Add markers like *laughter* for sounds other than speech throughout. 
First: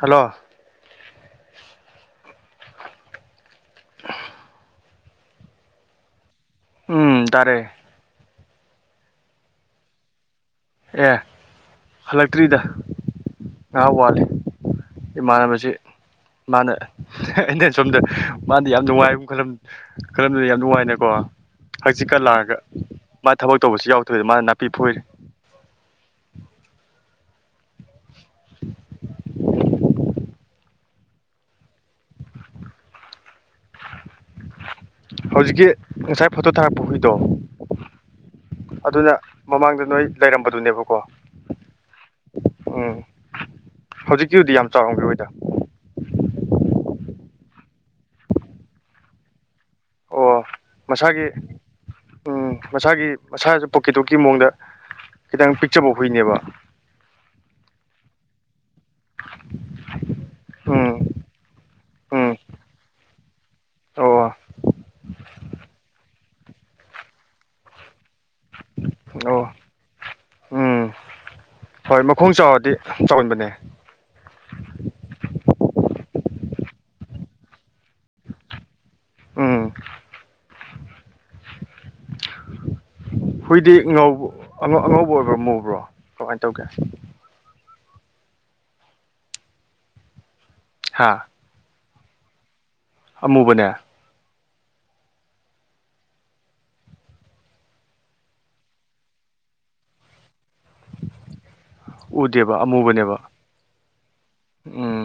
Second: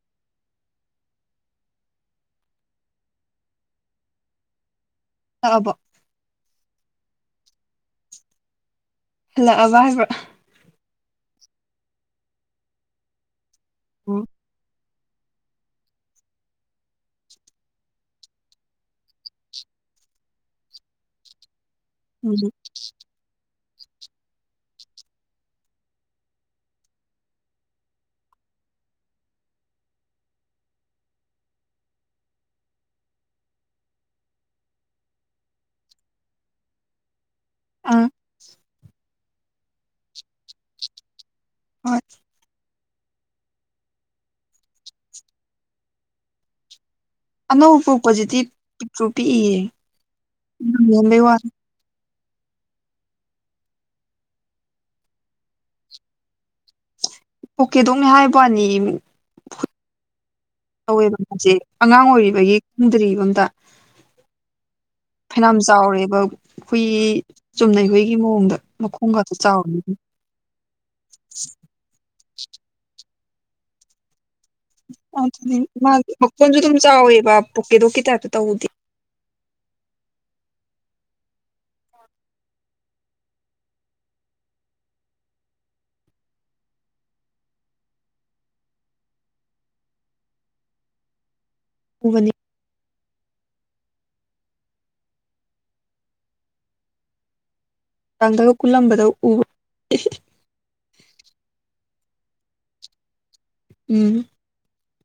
hello ꯇꯥꯔꯕꯣ ꯎꯝ ꯇꯥꯔꯦ ꯍꯜꯂꯛ ꯑꯕꯥ ꯍꯥꯏꯕꯥꯔ ꯑꯦ ꯍꯜꯂꯛꯇ꯭ꯔꯤꯗ ꯉꯥꯏꯍꯥꯛ ꯋꯥꯠꯂꯤ ꯎꯝ ꯏꯃꯥꯟꯅꯕꯁꯤ ꯃꯥꯅ ꯑꯩꯅ ꯁꯣꯝꯗ ꯃꯥꯗꯤ ꯌꯥꯝ ꯅꯨꯡꯉꯥꯏꯕ ꯈꯜꯂꯝ ꯈꯔꯅꯗꯤ ꯌꯥꯝ ꯅꯨꯡꯉꯥꯏ ꯅꯀꯣ ꯍꯛꯆꯤꯛꯀ ꯎꯝ ꯂꯥꯡꯑꯒ ꯃꯥ ꯊꯕꯛ ꯇꯧꯕꯁꯤ ꯌꯥꯎꯗꯣꯏꯗ ꯃꯥꯅ ꯅꯥꯄꯤ ꯐꯣꯏꯔꯤ ꯍꯧꯖꯤꯛꯀꯤ ꯉꯁꯥꯏ ꯐꯣꯇꯣ ꯊꯥꯔꯛꯄ ꯍꯨꯏꯗꯣ ꯎꯝ ꯑꯗꯨꯅ ꯃꯃꯥꯡꯗ ꯅꯣꯏ ꯂꯩꯔꯝꯕꯗꯨꯅꯦꯕꯀꯣ ꯍꯣꯏ ꯎꯝ ꯍꯧꯖꯤꯛꯀꯤꯗꯨꯗꯤ ꯌꯥꯝ ꯆꯥꯎꯔꯝꯒꯤꯔꯣꯏꯗ ꯑꯅꯧꯕ ꯄꯣꯛꯄꯖꯤꯗꯤ ꯄꯤꯛꯇ꯭ꯔꯨ ꯄꯤꯛꯏꯌꯦ ꯑꯣ ꯂꯣꯟꯕꯩ ꯃꯁꯥꯒꯤ ꯋꯥꯅꯤ ꯎꯝ ꯃꯁꯥꯒꯤ ꯃꯁꯥꯁꯨ ꯄꯣꯀꯦꯠ ꯗꯣꯒ ꯀꯤ ꯃꯑꯣꯡꯗ ꯈꯤꯇꯪ ꯄꯤꯛꯆꯕ ꯍꯨꯏꯅꯦꯕ ꯄꯣꯀꯦꯠ ꯗꯣꯒ ꯅꯦ ꯍꯥꯏ ꯋꯥꯅꯦ ꯎꯝ ꯇꯧꯋꯦꯕ ꯃꯥꯁꯦ ꯑꯉꯥꯡ ꯎꯝ ꯑꯣꯏꯔꯤꯕꯒꯤ ꯈꯪꯗ꯭ꯔꯤꯕ ꯑꯝꯗ ꯑꯣ ꯐꯅꯌꯥꯝ ꯆꯥꯎꯔꯦꯕ ꯍꯨꯏ ꯆꯨꯝꯅꯩ ꯍꯨꯏꯒꯤ ꯃꯑꯣꯡꯗ ꯃꯈꯣꯡ ꯈꯥꯛꯇ ꯑꯣ ꯆꯥꯎꯔꯦ ꯎꯝ ꯍꯣꯏ ꯃꯈꯣꯡ ꯆꯥꯎꯔꯗꯤ ꯆꯥꯎꯟꯕꯅꯦ ꯑꯗꯨꯗꯤ ꯃꯥꯒꯤ ꯃꯈꯣꯟꯁꯨ ꯑꯗꯨꯝ ꯆꯥꯎꯋꯦꯕ ꯄꯣꯛꯀꯦꯗꯣꯛꯀꯤ ꯇꯥꯏꯞꯇ ꯇꯧꯕꯗꯤ ꯎꯝ ꯍꯨꯏꯗꯤ ꯉꯥꯎ ꯑꯉꯧꯕ ꯑꯣꯏꯕ꯭ꯔꯣ ꯃꯨꯕ꯭ꯔꯣ ꯀꯃꯥꯏꯅ ꯇꯧꯒꯦ ꯍꯥꯥ ꯎꯕꯅꯤ ꯑꯃꯨꯕꯅꯦ ꯆꯥꯡꯗꯒ ꯀꯨꯜꯂꯝꯕꯗ ꯎꯕ ꯎꯗꯦꯕ ꯑꯃꯨꯕꯅꯦꯕ ꯎꯝ ꯎꯝ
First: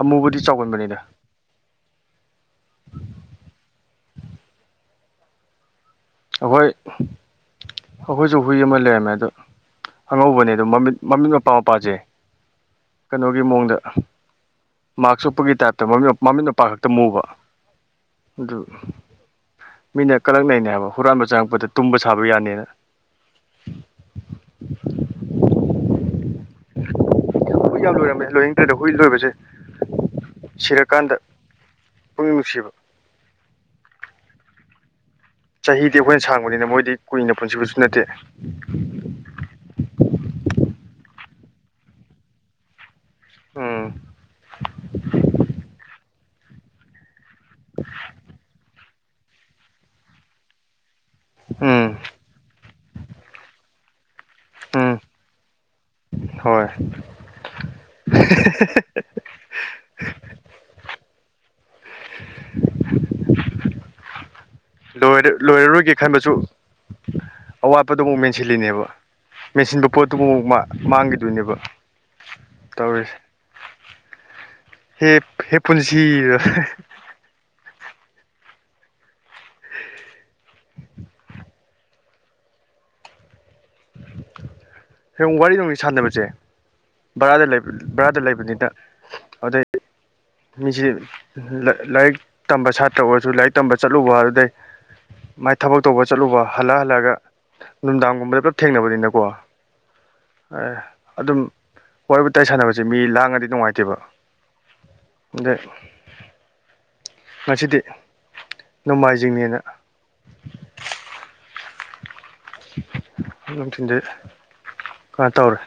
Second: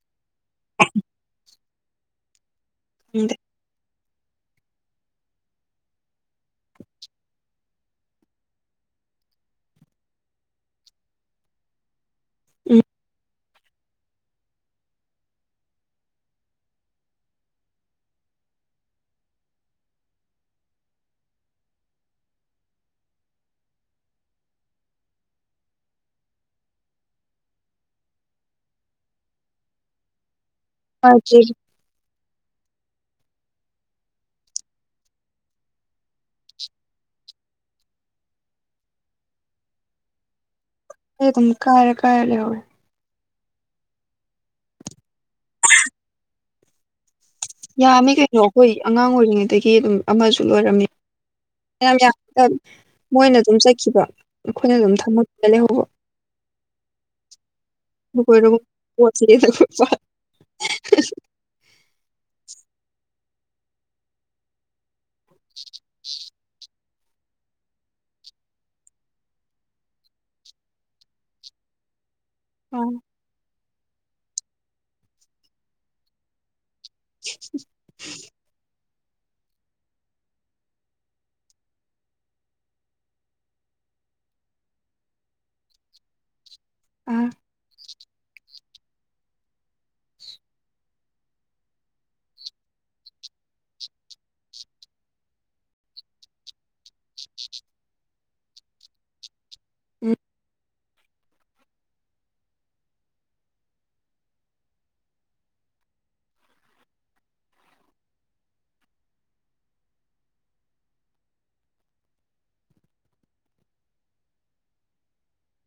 ꯑꯃꯨꯕꯨꯗꯤ ꯆꯥꯎꯒꯟꯕꯅꯤꯅꯦ ꯎꯝ ꯑꯩꯈꯣꯏ ꯑꯩꯈꯣꯏꯁꯨ ꯍꯨꯏ ꯑꯃ ꯂꯩꯔꯝꯃꯦ ꯑꯗ ꯑꯉꯧꯕꯅꯦ ꯑꯗꯨ ꯃꯃꯤꯠ ꯃꯃꯤꯠ ꯃꯄꯥ ꯃꯄꯥꯁꯦ ꯎꯝ ꯀꯩꯅꯣ ꯒꯤ ꯃꯑꯣꯡꯗ ꯃꯥꯛꯁ ꯎꯞꯄꯒꯤ ꯇꯥꯏꯞꯇ ꯃꯃꯤꯠ ꯃꯄ ꯈꯛꯇ ꯃꯨꯕ ꯑꯗꯨ ꯃꯤꯅ ꯀꯂꯛꯅꯩꯅꯦ ꯍꯥꯏꯕ ꯍꯨꯔꯥꯟꯕ ꯆꯪꯉꯛꯄꯗ ꯇꯨꯝꯕ ꯁꯥꯕ ꯌꯥꯅꯤꯅ ꯍꯨꯏ ꯌꯥꯝ ꯂꯣꯏꯔꯝꯃꯦ ꯂꯣꯏꯅꯤꯡꯗ꯭ꯔꯔꯗ ꯍꯨꯏ ꯂꯣꯏꯕꯁꯦ ꯁꯤꯔꯀꯥꯟꯗ ꯄꯨꯛꯅꯤꯡ ꯅꯨꯡꯁꯤꯕ ꯆꯍꯤꯗꯤ ꯑꯩꯈꯣꯏꯅ ꯁꯥꯡꯕꯅꯤꯅ ꯃꯣꯏꯗꯤ ꯀꯨꯏꯅ ꯄꯨꯟꯁꯤꯕꯁꯨ ꯅꯠꯇꯦ ꯑꯩ ꯑꯗꯨꯝ ꯀꯥꯏꯔ ꯀꯥꯏꯔ ꯂꯩꯍꯧꯔꯦ ꯎꯝ ꯌꯥꯝꯃꯤ ꯀꯩꯅꯣ ꯑꯩꯈꯣꯏ ꯑꯉꯥꯡ ꯑꯣꯏꯔꯤꯉꯩꯗꯒꯤ ꯑꯗꯨꯝ ꯂꯣꯏꯔꯝꯃꯤ ꯎꯝ ꯌꯥꯝ ꯌꯥꯝꯃꯤꯗ ꯃꯣꯏꯅ ꯑꯗꯨꯝ ꯆꯠꯈꯤꯕ ꯑꯩꯈꯣꯏꯅ ꯑꯗꯨꯝ ꯎꯝ ꯊꯝꯃꯣꯏ ꯂꯩꯍꯧꯕ ꯍꯣꯏ ꯄꯣꯠꯁꯤꯗꯤ *unintelligible* ꯂꯣꯏꯔ ꯂꯣꯏꯔꯔꯣꯏꯒꯦ ꯈꯟꯕꯁꯨ ꯑꯋꯥꯠꯄꯗꯨ ꯑꯃꯨꯛ ꯃꯦꯟꯁꯤꯜꯂꯤꯅꯦꯕ ꯃꯦꯟꯁꯤꯟꯕ ꯄꯣꯠꯇꯨꯕꯨ ꯑꯃꯨꯛ ꯃꯥꯡ ꯃꯥꯡꯒꯤꯗꯣꯏꯅꯦꯕ ꯑꯥ ꯇꯧꯔꯤꯁꯦ ꯍꯦꯞ ꯍꯦ ꯄꯨꯟꯁꯤꯗꯣ *unintelligible* *unintelligible* ꯁꯨꯝ ꯋꯥꯔꯤ ꯅꯨꯡꯔꯤ ꯁꯥꯟꯅꯕꯁꯦ ꯑꯥ ꯕꯔꯥꯗ ꯂꯩꯕ ꯕꯔꯥꯗ ꯂꯩꯕꯅꯤꯅ ꯑꯗꯩ ꯃꯤꯁꯤ ꯂꯥꯏ ꯂꯥꯏꯔꯤꯛ ꯇꯝꯕ ꯁꯥꯇ꯭ꯔ ꯑꯣꯏꯔꯁꯨ ꯂꯥꯏꯔꯤꯛ ꯇꯝꯕ ꯆꯠꯂꯨꯕ ꯑꯗꯨꯗꯩ ꯃꯥꯏ ꯊꯕꯛ ꯇꯧꯕ ꯆꯠꯂꯨꯕ ꯍꯜꯂꯛ ꯍꯜꯂꯛꯑꯒ ꯅꯨꯡꯗꯥꯡꯒꯨꯝꯕꯗ ꯄꯨꯂꯞ ꯊꯦꯡꯅꯕꯅꯤꯅꯀꯣ ꯎꯝ ꯑꯦ ꯑꯗꯨꯝ ꯋꯥꯔꯤ ꯋꯥꯇꯥꯏ ꯁꯥꯟꯅꯕꯁꯦ ꯃꯤ ꯂꯥꯡꯉꯗꯤ ꯅꯨꯡꯉꯥꯏꯇꯦꯕ ꯑꯗꯩ ꯉꯁꯤꯗꯤ ꯅꯣꯡꯃꯥꯏꯖꯤꯡꯅꯦꯅ ꯅꯨꯡꯊꯤꯟꯗꯤ ꯀꯩꯅꯣ ꯇꯧꯔꯦ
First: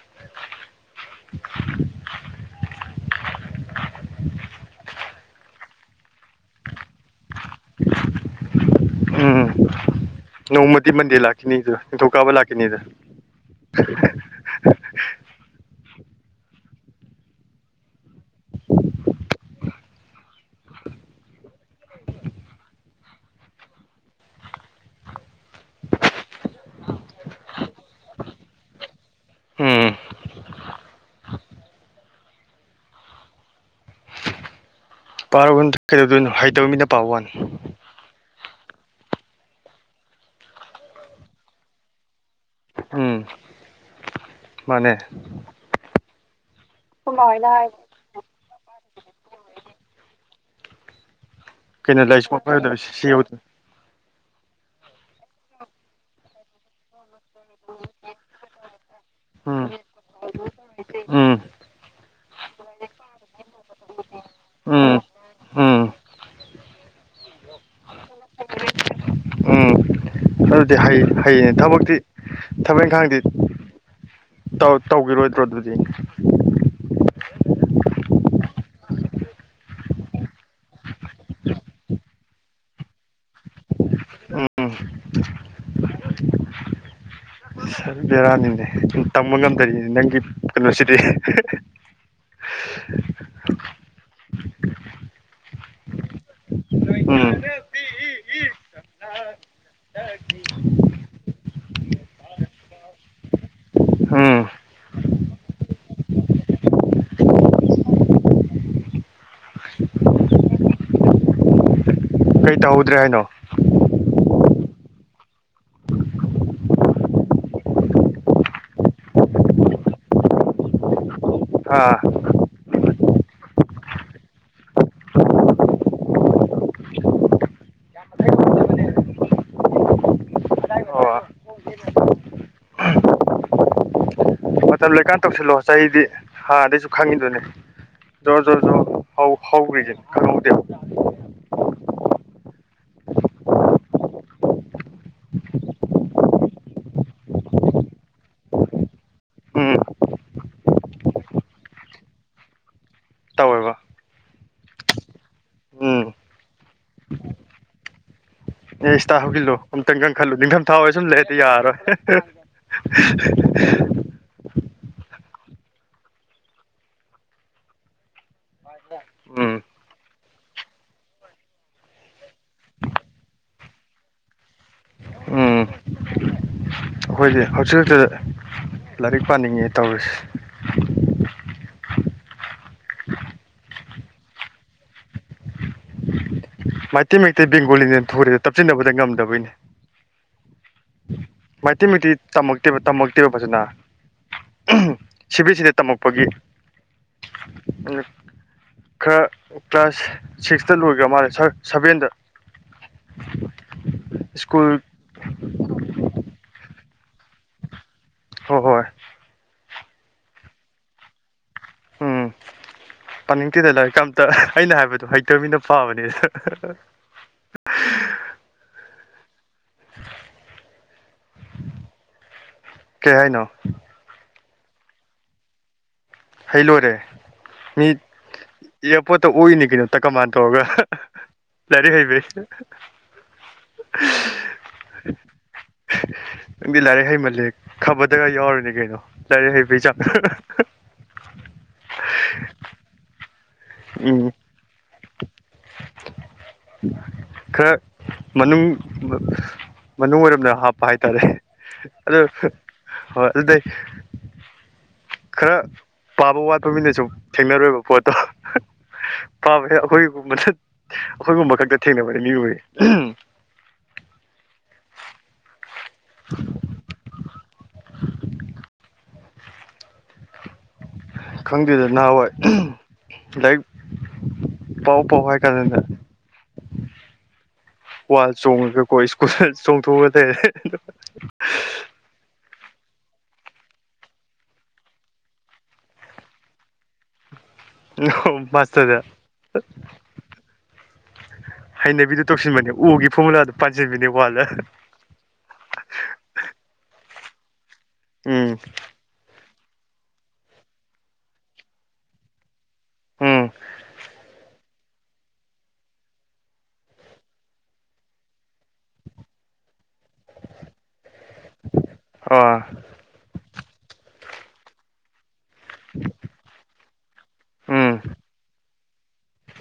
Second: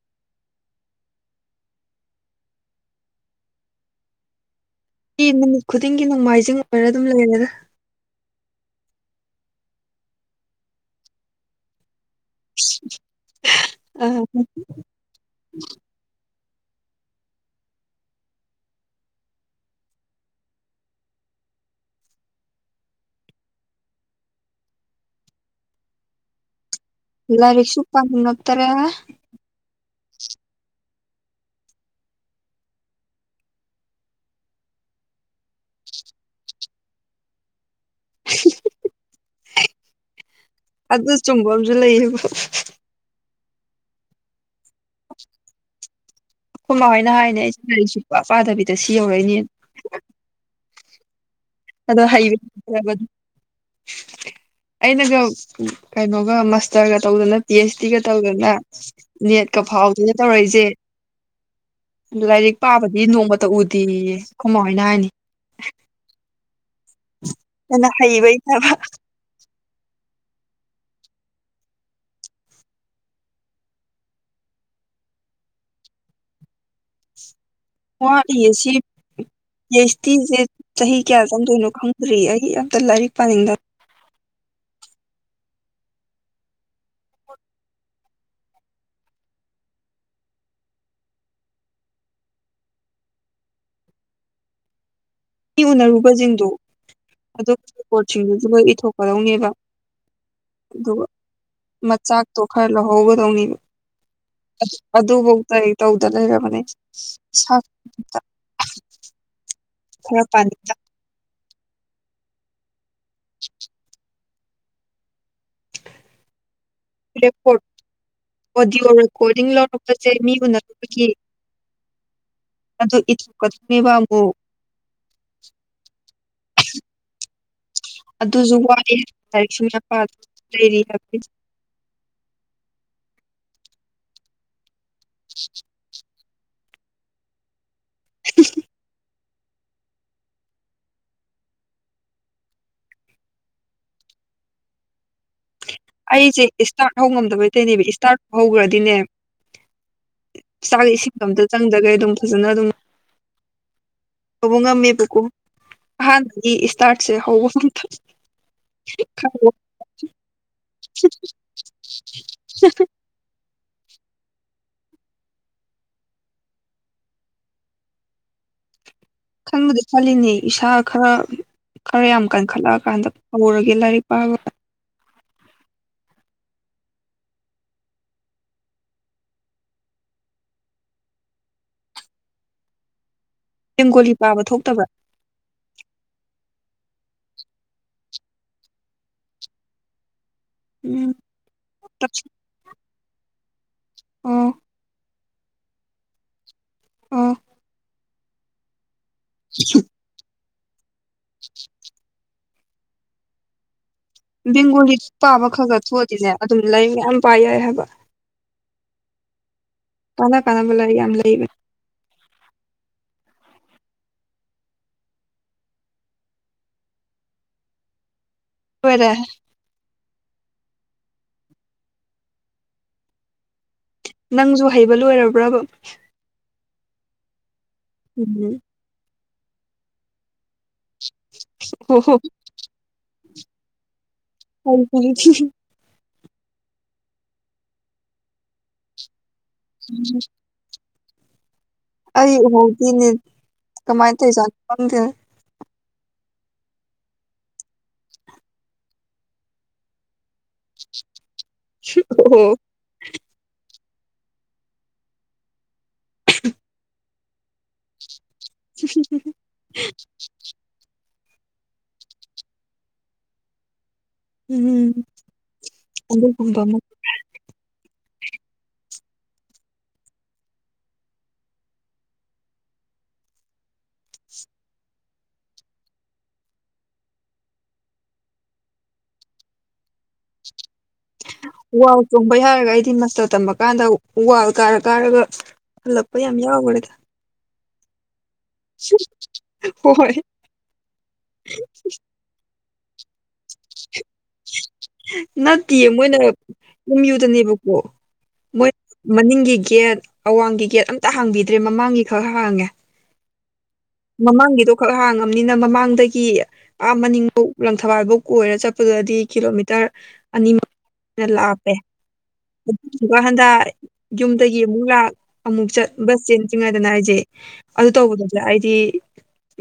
*unintelligible* ꯅꯨꯃꯤꯠ ꯈꯨꯗꯤꯡꯒꯤ ꯅꯣꯡꯃꯥꯏꯖꯤꯡ ꯑꯣꯏꯔ ꯑꯗꯨꯝ ꯂꯩꯔꯦꯗ ꯎꯝ ꯅꯣꯡꯃꯗꯤ ꯃꯟꯗꯦ ꯂꯈꯤꯅꯤꯗꯨ ꯅꯤꯡꯊꯧꯀꯕ ꯂꯥꯛ ꯈꯤꯅꯤꯗꯨ *unintelligible* *unintelligible* ꯂꯥꯏꯔꯤꯛꯁꯨꯨ ꯄꯅꯤꯡꯉꯛꯇꯔꯦ ꯎꯝ ꯄꯥꯔꯨꯔꯅꯨꯗ ꯀꯩꯗꯧꯗꯣꯏꯅꯣ ꯍꯩꯇꯕ ꯃꯤꯅ ꯄꯥꯕ ꯋꯥꯅꯦ ꯑꯗꯨ ꯆꯨꯝꯕ ꯑꯃꯖꯨ ꯂꯩꯑꯕ ꯎꯝ ꯃꯥꯅꯦ ꯈꯣꯏꯃ ꯍꯣꯏꯅ ꯍꯥꯏꯅꯦ ꯑꯩꯁꯦ ꯂꯥꯏꯛ ꯁꯨꯛꯄ ꯄꯥꯗꯕꯤꯗ ꯁꯤ ꯌꯧꯔꯛꯏꯅꯦ ꯑꯗꯣ ꯀꯩꯅꯣ ꯂꯥꯏꯔꯤꯛ ꯍꯩꯕ ꯁꯨꯡꯄꯥ ꯄꯥꯏꯔꯣꯏꯗꯕ *unintelligible* ꯁꯤ ꯌꯧꯗꯣꯏꯅꯤ ꯑꯩꯅꯒ ꯀꯩꯅꯣꯒ ꯃꯥꯁꯇꯔꯒ ꯇꯧꯗꯅ ꯄꯤ ꯑꯦꯆꯗꯤꯒ ꯇꯧꯗꯅ ꯅꯦꯠꯀ ꯎꯝ ꯐꯥꯎꯗꯅ ꯇꯧꯔꯛꯏꯖꯦ ꯎꯝ ꯑꯗꯨ ꯂꯥꯏꯔꯤꯛ ꯄꯥꯕꯗꯤ ꯅꯣꯡꯃꯇ ꯎꯗꯦꯌꯦ ꯑꯈꯣꯏꯃ ꯍꯣꯏꯅ ꯎꯝ ꯍꯥꯏꯅꯤ ꯎꯝ ꯑꯗꯨꯅ ꯍꯩꯕꯩ ꯇꯕ ꯎꯝ ꯑꯗꯨꯗꯤ ꯍꯩ ꯍꯩꯌꯦ ꯊꯕꯛꯇꯤ ꯊꯕꯛ ꯏꯪꯈꯥꯡꯗꯤ ꯇꯧ ꯇꯧꯒꯤꯔꯣꯏꯗ꯭ꯔꯣ ꯑꯗꯨꯗꯤ ꯋꯥꯠꯂꯤꯌꯦ ꯁꯤ ꯄꯤꯑꯦꯆꯇꯤꯁꯦ ꯆꯍꯤ ꯀꯌꯥ ꯆꯪꯗꯣꯏꯅꯣ ꯈꯪꯗ꯭ꯔꯤ ꯑꯩꯒꯤ ꯑꯝꯇ ꯂꯥꯏꯔꯤꯛ ꯄꯥꯅꯤꯡꯗ ꯎꯝ ꯐꯖꯟ ꯕꯦꯔꯥꯅꯤꯅꯦ ꯇꯝꯕ ꯉꯝꯗꯔꯤꯅꯦ ꯅꯪꯒꯤ ꯀꯩꯅꯣꯁꯤꯗꯤ ꯃꯤ ꯎꯅꯔꯨꯕꯁꯤꯡꯗꯨ ꯎꯝ ꯑꯗꯨꯒꯤ ꯔꯤꯄꯣꯔꯠꯁꯤꯡꯗꯨꯁꯨ ꯂꯣꯏꯊꯣꯛꯀꯗꯧꯅꯦꯕ ꯑꯗꯨꯒ ꯃꯆꯥꯛꯇꯣ ꯈꯔ ꯂꯧꯍꯧꯒꯗꯧꯅꯤ ꯎꯝ ꯑꯗꯨ ꯑꯗꯨꯕꯧꯇ ꯑꯩ ꯇꯧꯗꯗꯅ ꯂꯩꯔꯕꯅꯦ ꯁꯝ ꯀꯔꯄꯟ *unintelligible* ꯀꯩ ꯇꯧꯍꯧꯗ꯭ꯔꯦ ꯍꯥꯏꯅꯣ *inaudible* ꯔꯦꯀꯣꯔꯠ ꯑꯣꯗꯤꯌꯑꯣ ꯔꯦꯀꯣꯔꯗꯤꯡ ꯂꯧꯔꯛꯄꯖꯦ ꯃꯤ ꯎꯟꯅꯔꯨꯕꯒꯤ ꯑꯥ ꯑꯗꯨ ꯏꯊ ꯀꯊꯅꯦꯕ ꯑꯃꯨꯛ ꯑꯗꯨꯁꯨ ꯋꯥꯑꯦ ꯂꯥꯏꯔꯤꯛꯄꯥ ꯂꯩꯔꯤ ꯍꯥꯏ ꯑꯣ ꯇ ꯂꯩꯀꯥꯟ ꯇꯧꯁꯤꯜꯂꯛꯑꯣ ꯆꯍꯤꯗꯤ ꯍꯥꯟꯅꯗꯩꯁꯨ ꯈꯪꯉꯤꯗꯨꯣꯏꯅꯦ ꯖꯣꯔ ꯖꯣꯔꯣ ꯖꯣꯔ ꯍꯧ ꯍꯒꯗꯦꯕ ꯑꯩꯁꯦ ꯏꯁꯇꯥꯔꯠ ꯍꯧꯉꯝꯗꯕꯩꯇꯩꯅꯦꯕ ꯏꯁꯇꯥꯔꯠ ꯍꯧꯈ꯭ꯔꯗꯤꯅꯦ ꯎꯝ ꯆꯥꯛꯗ ꯏꯁꯤꯡꯗꯣ ꯑꯝꯇ ꯆꯪꯗꯒ ꯑꯗꯨꯝ ꯐꯖꯅ ꯑꯗꯨꯝ ꯇꯧꯋꯦꯕ ꯍꯧꯕ ꯉꯝꯃꯦꯕꯀꯣ ꯎꯝ ꯑꯍꯥꯟꯕꯒꯤ ꯏꯁꯇꯥꯔꯠꯁꯦ ꯍꯧꯕ ꯉꯇ ꯑꯦ ꯏꯁꯇꯥ ꯍꯧꯞꯖꯤꯜꯂꯨ ꯑꯨꯛꯇꯪꯒ ꯈꯜꯂꯨ ꯅꯤꯡꯊꯝ ꯊꯥ ꯑꯣꯏꯦ ꯁꯨꯝ ꯂꯩꯗꯤ ꯌꯥꯔꯣꯏ *inaudible* ꯎꯝ ꯈꯟꯕꯗꯤ ꯈꯜꯂꯤꯅꯦ ꯏꯁꯥ ꯈꯔ ꯈꯔ ꯌꯥꯝ ꯀꯟꯈꯠꯂꯛꯑ ꯀꯥꯟꯗ ꯍꯧꯔꯒꯦ ꯂꯥꯏꯔꯤꯛ ꯄꯥꯕ ꯎꯝ ꯑꯩꯈꯣꯏꯗꯤ ꯍꯧꯖꯤꯛ ꯈꯛꯇꯗ ꯂꯥꯏꯔꯤꯛ ꯄꯥꯅꯤꯡꯉꯦ ꯇꯧꯔꯤꯁꯦ ꯦꯡꯒꯣꯂꯤ ꯄꯥꯕ ꯊꯣꯛꯇꯕ꯭ꯔꯥ ꯃꯩꯇꯩ ꯃꯩꯇꯩ ꯕꯦꯡꯒꯣꯂꯤꯅꯦꯅ ꯊꯣꯔꯦꯦ ꯇꯞꯁꯤꯟꯅꯕꯗ ꯉꯝꯗꯕꯩꯅꯦ ꯎꯝ ꯃꯩꯇꯩ ꯃꯩꯛꯇꯤ ꯇꯝꯃꯛꯇꯦꯕ ꯇꯝꯃꯛꯇꯦꯕ ꯐꯖꯅ ꯑꯣ ꯁꯤ ꯕꯤ ꯑꯦꯁ ꯁꯤꯗ ꯇꯝꯃꯛꯄꯒꯤ ꯑ ꯈꯔ ꯀ꯭ꯂꯥꯁ ꯁꯤꯛꯁꯇ ꯂꯣꯏꯈ꯭ꯔ ꯃꯥꯜꯂꯦ ꯁꯚꯦꯟꯗ *inaudible* ꯕꯦꯡꯒꯣꯂꯤ ꯄꯥꯕ ꯈꯛ ꯈ ꯊꯣꯛꯑꯗꯤꯅꯦ ꯑꯗꯨꯝ ꯂꯩ ꯃꯌꯥꯝ ꯄꯥ ꯌꯥꯏ ꯍꯥꯏꯕ ꯍꯣꯏ ꯍꯣꯏ ꯇꯥꯟꯅꯥ ꯀꯥꯟꯅꯕ ꯂꯔꯒ ꯌꯥꯝꯝ ꯂꯩ ꯎꯝ ꯄꯥꯅꯤꯡꯊꯤꯗ ꯂꯔꯤꯀꯝꯇ ꯑꯩꯅ ꯍꯥꯏꯕꯗꯣ ꯍꯩꯇꯕꯅꯤꯅ ꯄꯥꯕꯅꯤ ꯍꯣꯏꯔꯦ ꯀꯍꯅꯣ ꯅꯪꯁꯨ ꯍꯩꯕ ꯂꯣꯏꯔꯕ꯭ꯔꯥꯕ ꯍꯩ ꯂꯣꯏꯔꯦ ꯃꯤ ꯎꯝ ꯏꯌꯥꯔꯄꯣꯔꯠꯇ ꯑꯣꯏꯏꯅꯤ ꯀꯩꯅꯣꯇ ꯀꯃꯥꯟ ꯇꯧꯔꯒ ꯂꯥꯏꯔꯤꯛ ꯍꯣ ꯍꯣ ꯍꯩꯕꯩ *unintelligible* *unintelligible* ꯅꯪꯗꯤ ꯂꯥꯏꯔꯤꯛ ꯍꯩꯃꯜꯂꯦ ꯈꯕꯔꯗꯒ ꯌꯥꯎꯔꯅꯤ ꯀꯩꯅꯣ ꯂꯥꯏꯔꯤꯛ ꯍꯩꯕꯩ ꯆꯥꯡ ꯑꯩ ꯎꯍꯧꯗꯤꯅꯦ ꯀꯃꯥꯏꯅ ꯎꯝ ꯇꯧꯔꯤꯁꯥꯠꯅꯣ ꯈꯪꯗꯦ *unintelligible* ꯈꯔ ꯃꯅꯨꯡ ꯃꯅꯨꯡ ꯑꯣꯏꯔꯝꯅ ꯍꯥꯞꯄ ꯍꯥꯏꯇꯥꯔꯦ ꯑꯗꯣ *unintelligible* ꯈꯔ ꯄꯥꯕ ꯋꯥꯠꯄ ꯃꯤꯅ ꯁꯨꯝ ꯊꯦꯡꯅꯔꯣꯏꯕ ꯄꯣꯠꯇꯣ ꯄꯥꯕꯁꯦ ꯑꯩꯈꯣꯏꯒꯨꯝꯕꯅ ꯑꯩꯈꯣꯏꯒꯨꯝꯕ ꯈꯛꯇ ꯊꯦꯡꯅꯕꯅꯦ ꯃꯤꯒꯨꯝꯕ ꯎꯝꯝ ꯑꯗꯨꯒꯨꯝꯕ ꯑꯃ ꯈꯪꯗꯦꯗ ꯅꯍꯥꯟꯋꯥꯏ ꯂꯥꯏꯔꯤꯛ ꯄꯥꯎ ꯄꯥꯎ ꯍꯥꯏꯀꯥꯟꯗꯅ ꯋꯥꯜ ꯆꯣꯡꯉꯒꯀꯣ ꯁ꯭ꯀꯨꯜ ꯆꯣꯡꯊꯣꯛꯑꯒ ꯂꯩꯔꯦ ꯋꯥꯜ ꯆꯣꯡꯕꯩ ꯍꯥꯏꯔꯒ ꯑꯩꯗꯤ ꯃꯁꯇꯔ ꯇꯝꯃ ꯀꯥꯟꯗ ꯎ ꯋꯥꯜ ꯀꯥꯔ ꯀꯥꯏꯔꯒ ꯍꯂꯛꯄꯥ ꯌꯥꯝ ꯌꯥꯎꯒ꯭ꯔꯦꯗ ꯑꯣ ꯃꯥꯁꯇꯔꯗ ꯍꯣꯏ ꯍꯩꯅꯕꯤꯗꯨ ꯇꯧꯁꯤꯟꯕꯅꯦ ꯎꯒꯤ ꯐꯣꯔꯃꯨꯂꯥꯗ ꯄꯥꯟꯁꯤꯟꯕꯅꯦ ꯋꯥꯜꯗ ꯅꯠꯇꯦ ꯃꯣꯏꯅ ꯑꯝꯌꯨꯝ ꯗꯅꯦꯕꯀꯣ ꯎꯝ ꯃꯅꯤꯡꯒꯤ ꯒꯦꯠ ꯑꯋꯥꯡꯒꯤ ꯒꯦꯠ ꯑꯝꯇ ꯍꯥꯡꯕꯤꯗ꯭ꯔꯦ ꯃꯃꯥꯡꯒꯤ ꯈꯛ ꯍꯥꯡꯉꯦ ꯎꯝ ꯃꯃꯥꯡꯒꯤꯗꯣ ꯈꯛ ꯍꯥꯡꯉꯕꯅꯤꯅ ꯃꯃꯥꯡꯗꯒꯤ ꯑꯥ ꯃꯅꯤꯡꯐꯧ ꯂꯪꯊꯕꯥꯜꯐꯧ ꯀꯣꯏꯔ ꯆꯠꯄꯗꯨꯗꯤ ꯀꯤꯂꯣꯃꯤꯇꯔ ꯇꯔ ꯑꯅꯤꯃꯨꯈꯥꯢ ꯍꯦꯟꯅ ꯂꯥꯞꯄꯦ ꯑꯣ ꯑꯗꯨꯗꯨꯒ ꯍꯟꯒꯠ *inaudible* ꯖꯟꯗ ꯌꯨꯝꯗꯒꯤ ꯑꯃꯨꯛ ꯂꯥꯛ ꯑꯃꯨꯛ ꯆꯠ ꯕꯁ ꯆꯦꯟꯗ꯭ꯔꯤꯉꯩꯗꯅ ꯍꯥꯏꯁꯦ ꯑꯗꯨ ꯎꯝ ꯇꯧꯕꯗꯗꯤ ꯑꯩꯗꯤ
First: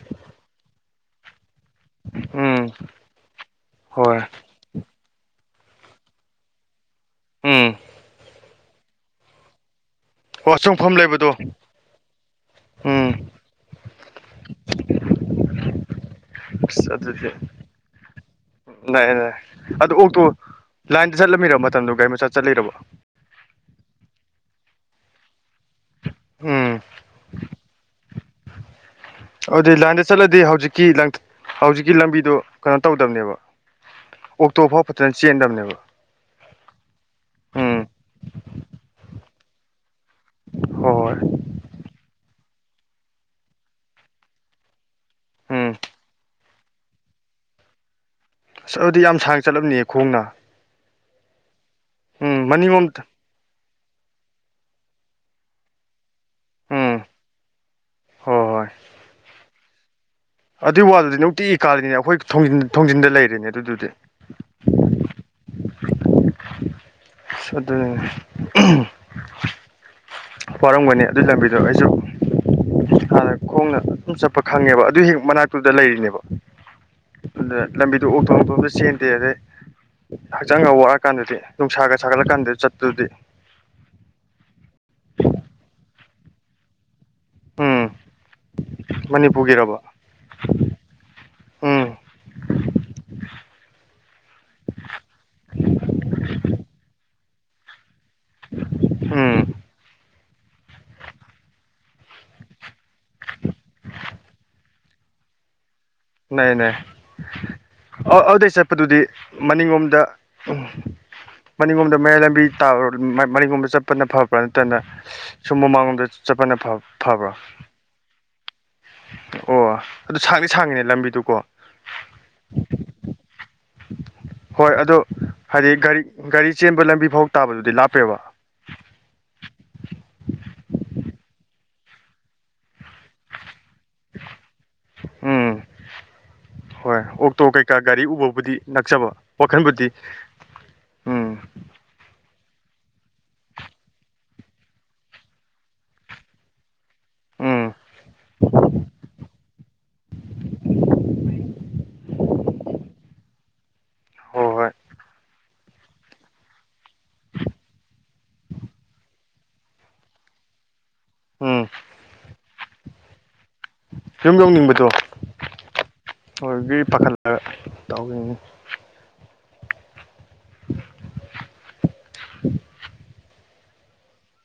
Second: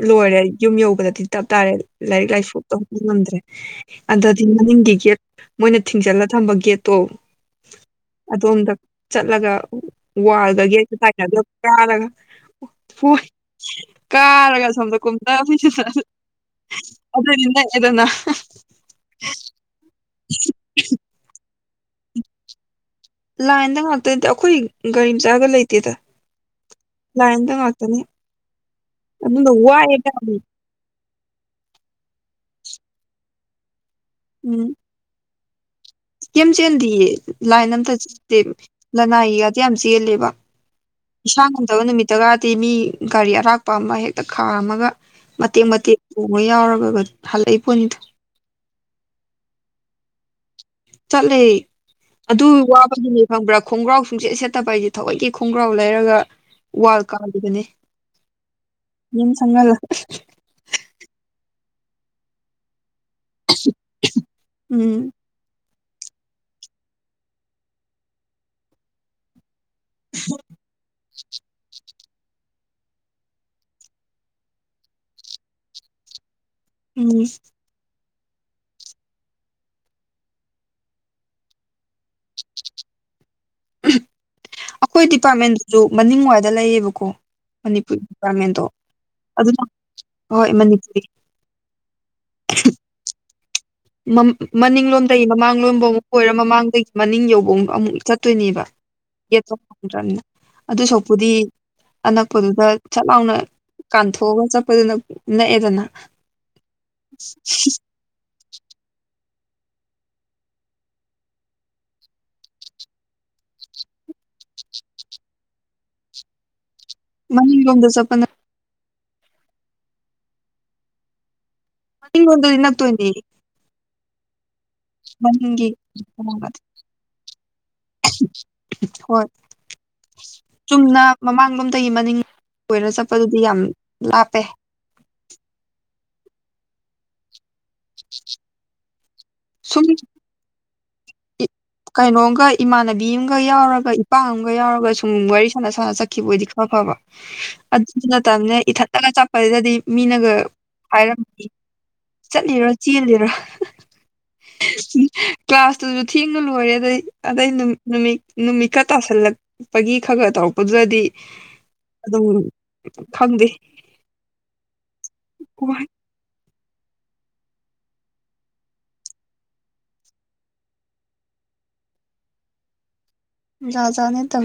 ꯂꯣꯏꯔꯦ ꯌꯨꯝ ꯌꯧꯕꯗꯗꯤ ꯇꯞ ꯇꯥꯔꯦ ꯂꯥꯏꯔꯤꯛ ꯂꯥꯏꯁꯨ ꯎꯝ ꯇꯧꯕ ꯉꯝꯗ꯭ꯔꯦ ꯍꯣꯏ ꯑꯗꯗꯤ ꯃꯅꯤꯡꯒꯤ ꯒꯦꯠ ꯃꯣꯏꯅ ꯊꯤꯡꯖꯤꯜꯂ ꯊꯝꯕ ꯒꯦꯠꯇꯣ ꯎꯝ ꯑꯗꯣꯝꯗ ꯆꯠꯂꯒ ꯑꯣ ꯋꯥꯜꯒ ꯒꯦꯠꯀ ꯆꯣꯡꯐꯝ ꯂꯩꯕꯗꯣ ꯇꯥꯏꯅꯕꯗ ꯀꯥꯔꯒ ꯎꯝ ꯍꯣꯏ ꯀꯥꯔꯒ ꯁꯣꯝꯗ ꯀꯨꯝꯊ *inaudible* ꯑꯗꯨꯗꯤ ꯅꯛꯑꯦꯗꯅ ꯅꯛꯑꯦ ꯅꯛꯑꯦ ꯑꯗꯨ ꯑꯣꯛꯇꯣ ꯂꯥꯏꯟꯗ ꯆꯠꯂꯝꯃꯤꯔꯕ ꯃꯇꯝꯗꯨ ꯒꯥꯔꯤ ꯃꯆꯥ ꯆꯠꯂꯤꯔꯕ ꯂꯥꯏꯟꯗ ꯉꯥꯛꯇ ꯅꯤꯗ ꯑꯩꯈꯣꯏ ꯒꯥꯔꯤ ꯃꯆꯥꯒ ꯂꯩꯇꯦꯗ ꯎꯝ ꯂꯥꯏꯟꯗ ꯉꯥꯛꯇꯅꯤ ꯑꯗꯨꯅ ꯑꯗꯨꯗꯤ ꯋꯥꯏ ꯂꯥꯏꯟꯗ ꯍꯥꯢꯕ ꯆꯠꯂꯗꯤ ꯍꯧꯖꯤꯛꯀꯤ ꯂꯥꯡ ꯍꯧꯖꯤꯛꯀꯤ ꯂꯝꯕꯤꯗꯣ ꯀꯩꯅꯣ ꯇꯧꯗꯕꯅꯦꯕ ꯑꯣꯛꯇꯣ ꯐꯥꯎ ꯐꯖꯅ ꯆꯦꯟꯗꯕꯅꯦꯕ ꯀꯦꯝ ꯆꯦꯟꯗꯤꯌꯦ ꯂꯥꯏꯟ ꯎꯝ ꯑꯝꯇ ꯆꯠꯇꯦ ꯂꯅꯥꯏꯒꯗꯤ ꯌꯥꯝ ꯆꯦꯜꯂꯦꯕ ꯍꯣꯏ ꯍꯣꯏ ꯏꯁꯥ ꯉꯝꯗꯕ ꯅꯨꯃꯤꯠꯇꯒ ꯇꯤ ꯃꯤ ꯒꯥꯔꯤ ꯑꯔꯥꯛꯄ ꯑꯃ ꯍꯦꯛꯇ ꯈꯥꯝꯔꯒ ꯃꯇꯦꯛ ꯎꯝ ꯃꯇꯦꯛ ꯃꯣꯏ ꯌꯥꯎꯔꯒ ꯍꯜꯂꯛꯏ ꯄꯣꯠꯅꯤꯗꯣ ꯑꯁ ꯑꯗꯨꯗꯤ ꯌꯥꯝ ꯁꯥꯡꯅ ꯆꯠꯂꯝꯅꯤꯌꯦ ꯈꯣꯡꯅ ꯆꯠꯂꯦ ꯎꯝ ꯑꯗꯨ ꯃꯅꯤꯡꯂꯣꯝꯗ ꯋꯥꯕꯒꯤꯅꯦ ꯈꯪꯕ꯭ꯔꯥ ꯈꯣꯡꯒ꯭ꯔꯥꯎ ꯁꯨꯡꯆꯦꯠ ꯁꯦꯠꯇꯕ ꯑꯩꯁꯦ ꯊꯋꯣꯢꯒꯤ ꯈꯣꯡꯒ꯭ꯔꯥꯎ ꯂꯩꯔꯒ ꯎꯝ ꯋꯥꯜ ꯀꯥꯜꯅꯤꯕꯅꯦ ꯍꯣꯏ ꯍꯣꯏ ꯃꯤ ꯁꯪꯍꯜꯂꯒ ꯑꯗꯨꯏ ꯋꯥꯜꯗꯨꯗꯤ ꯅꯨꯡꯇꯤ ꯀꯥꯜꯂꯤꯅꯦ ꯑꯩꯈꯣꯏꯒꯤ ꯊꯣꯡꯖꯤꯟꯗ ꯂꯩꯔꯤꯅꯦ ꯑꯗꯨꯗꯨꯗꯤ ꯎꯝ ꯑꯗꯨꯅꯤꯅꯦ ꯋꯥꯔꯝꯒꯅꯤ ꯑꯗꯨꯏ ꯂꯝꯕꯤꯗꯣ ꯑꯩꯁꯨ ꯍꯥꯟꯅ ꯈꯣꯡꯅ ꯑꯗꯨꯝ ꯆꯠꯄ ꯈꯪꯉꯦꯕ ꯑꯗꯨ ꯍꯦꯛ ꯃꯅꯥꯛꯇ ꯂꯩꯔꯤꯅꯦꯕ ꯎꯝ ꯑꯗꯨꯗ ꯂꯝꯕꯤꯗꯣ ꯑꯣꯇꯣ ꯅꯨꯡꯇꯣ ꯑꯝ ꯆꯦꯟꯗꯦ ꯑꯗꯩ ꯍꯛꯆꯥꯡꯒ ꯋꯥꯔꯀꯥꯟꯗꯗꯤ ꯅꯨꯡꯁꯥꯒ ꯁꯥꯒꯠꯂꯀꯥꯟꯗ ꯆꯠꯕꯗꯨꯗꯤ ꯑꯩꯈꯣꯏ ꯗꯤꯄꯥꯔꯠꯃꯦꯟꯗꯨꯁꯨ ꯃꯅꯤꯡ ꯋꯥꯏꯗ ꯂꯩꯌꯦꯕꯀꯣ ꯎꯝ ꯃꯅꯤꯄꯨꯔꯤ ꯗꯤꯄꯥꯔꯠꯃꯦꯟꯗꯣ ꯑꯗꯨꯅ ꯃꯅꯤꯄꯨꯔꯒꯤꯔꯕ ꯍꯣꯏ ꯃꯅꯤꯄꯨꯔꯤ ꯎꯝ ꯃꯅꯤꯡꯂꯣꯝꯗꯒꯤ ꯃꯃꯥꯡ ꯂꯣꯝꯕ ꯑꯃꯨꯛ ꯑꯣꯏꯔ ꯃꯃꯥꯡꯗꯒꯤ ꯃꯅꯤꯡ ꯌꯧꯕ ꯑꯃꯨꯛ ꯑꯃꯨꯛ ꯆꯠ ꯆꯠꯇꯣꯏꯅꯦꯕ ꯎꯝ ꯌꯦꯗ꯭ꯔꯅꯤꯅ *inaudible* ꯑꯗꯨ ꯁꯛꯄꯨꯗꯤ ꯑꯅꯛꯄꯗꯨꯗ ꯁꯥꯠ ꯂꯥꯎꯅ ꯀꯥꯥꯟꯊꯣꯛꯑꯒ ꯆꯠꯄꯗꯨꯅ ꯅꯛꯑꯦꯗꯅ ꯅꯦꯏ ꯑꯗꯨꯗꯩ ꯆꯠꯄꯗꯨꯗꯤ ꯃꯅꯤꯡꯂꯣꯝꯗ ꯎꯝ ꯃꯅꯤꯡꯒꯣꯝꯗ ꯃꯌꯥꯏ ꯂꯝꯕꯤ ꯇꯥ ꯃꯅꯤꯡꯔꯣꯝꯗ ꯆꯠꯄꯅ ꯐꯕ꯭ꯔꯥ ꯅꯠꯇꯔꯅ ꯁꯣꯝ ꯃꯃꯥꯥꯡꯔꯣꯝꯗ ꯆꯦꯄꯅ ꯐꯥꯕꯔꯥ ꯐꯕ꯭ꯔꯣ ꯃꯅꯤꯡꯂꯣꯝꯗ ꯆꯠꯄꯅ ꯑꯣ ꯑꯗꯨ ꯁꯥꯡꯗꯤ ꯁꯥꯡꯉꯤꯅꯦ ꯂꯝꯕꯤꯗꯨꯀꯣ ꯅꯪ *inaudible* ꯗ ꯑꯗꯨꯤꯟ ꯇꯣꯏꯅꯤꯡ ꯍꯣꯏ ꯑꯗꯣ ꯃꯅꯤꯡꯒꯤ ꯍꯥꯏꯗꯤ ꯒꯥꯔꯤ ꯒꯥꯔꯤ ꯆꯦꯟꯕ ꯂꯝꯕꯤ ꯐꯥꯎ ꯇꯥꯕꯗꯨꯗꯤ ꯂꯥꯞꯄꯦꯕ ꯍꯣꯏ ꯆꯨꯝꯅ ꯃꯃꯥꯡꯂꯣꯝꯗꯒꯤ ꯃꯅꯤꯡꯔꯣꯝ ꯆꯠꯄꯗꯨꯗꯤ ꯌꯥꯝ ꯂꯥꯞꯄꯦ ꯎꯝ ꯍꯣꯏ ꯑꯣꯛꯇꯀꯩ ꯒꯥꯔꯤ ꯎꯕꯕꯨꯗꯤ ꯅꯛꯆꯕ ꯁꯨꯝ ꯋꯥꯈꯟꯕꯨꯗꯤ ꯀꯩꯅꯣꯝꯒ ꯏꯃꯥꯟꯅꯕꯤ ꯑꯃꯒ ꯌꯥꯎꯔꯒ ꯏꯄꯥ ꯑꯃꯒ ꯌꯥꯎꯔꯒ ꯁꯨꯝ ꯋꯥꯔꯤ ꯁꯥꯟꯅ ꯁꯥꯟꯅ ꯆꯠꯈꯤꯕ ꯑꯣꯏꯗꯤ ꯈꯔ ꯐꯕ ꯎꯝ ꯑꯗꯨꯁꯨ ꯅꯠꯇꯕꯅꯦ ꯏꯊꯟꯗꯒ ꯆꯠꯄꯁꯤꯗꯗꯤ ꯃꯤꯅꯒ ꯍꯥꯏꯔꯝ ꯆꯠꯂꯤꯔ ꯆꯦꯜꯂꯤꯔꯣ ꯍꯣꯏ ꯍꯣꯏ ꯀ꯭ꯂꯥꯁ ꯊ *inaudible* ꯂꯣꯏꯔꯦ ꯑꯗꯩ ꯑꯗꯩ ꯅꯨꯃꯤꯠ ꯅꯨꯃꯤꯠꯀ ꯇꯥꯁꯜꯂꯛꯄꯒꯤ ꯈ ꯈꯔ ꯇꯧꯔꯛꯄꯗꯨꯔꯗꯤ ꯎꯝ ꯑꯗꯨꯝ ꯈꯪꯗꯦ ꯌꯤꯕꯝ ꯌꯧꯅꯤꯡꯕꯗꯣ ꯑꯗꯨꯒꯤ ꯄꯥꯈꯠꯂꯒ ꯇꯧꯅꯤ *inaudible* ꯌꯥꯥꯖꯅꯦ ꯇ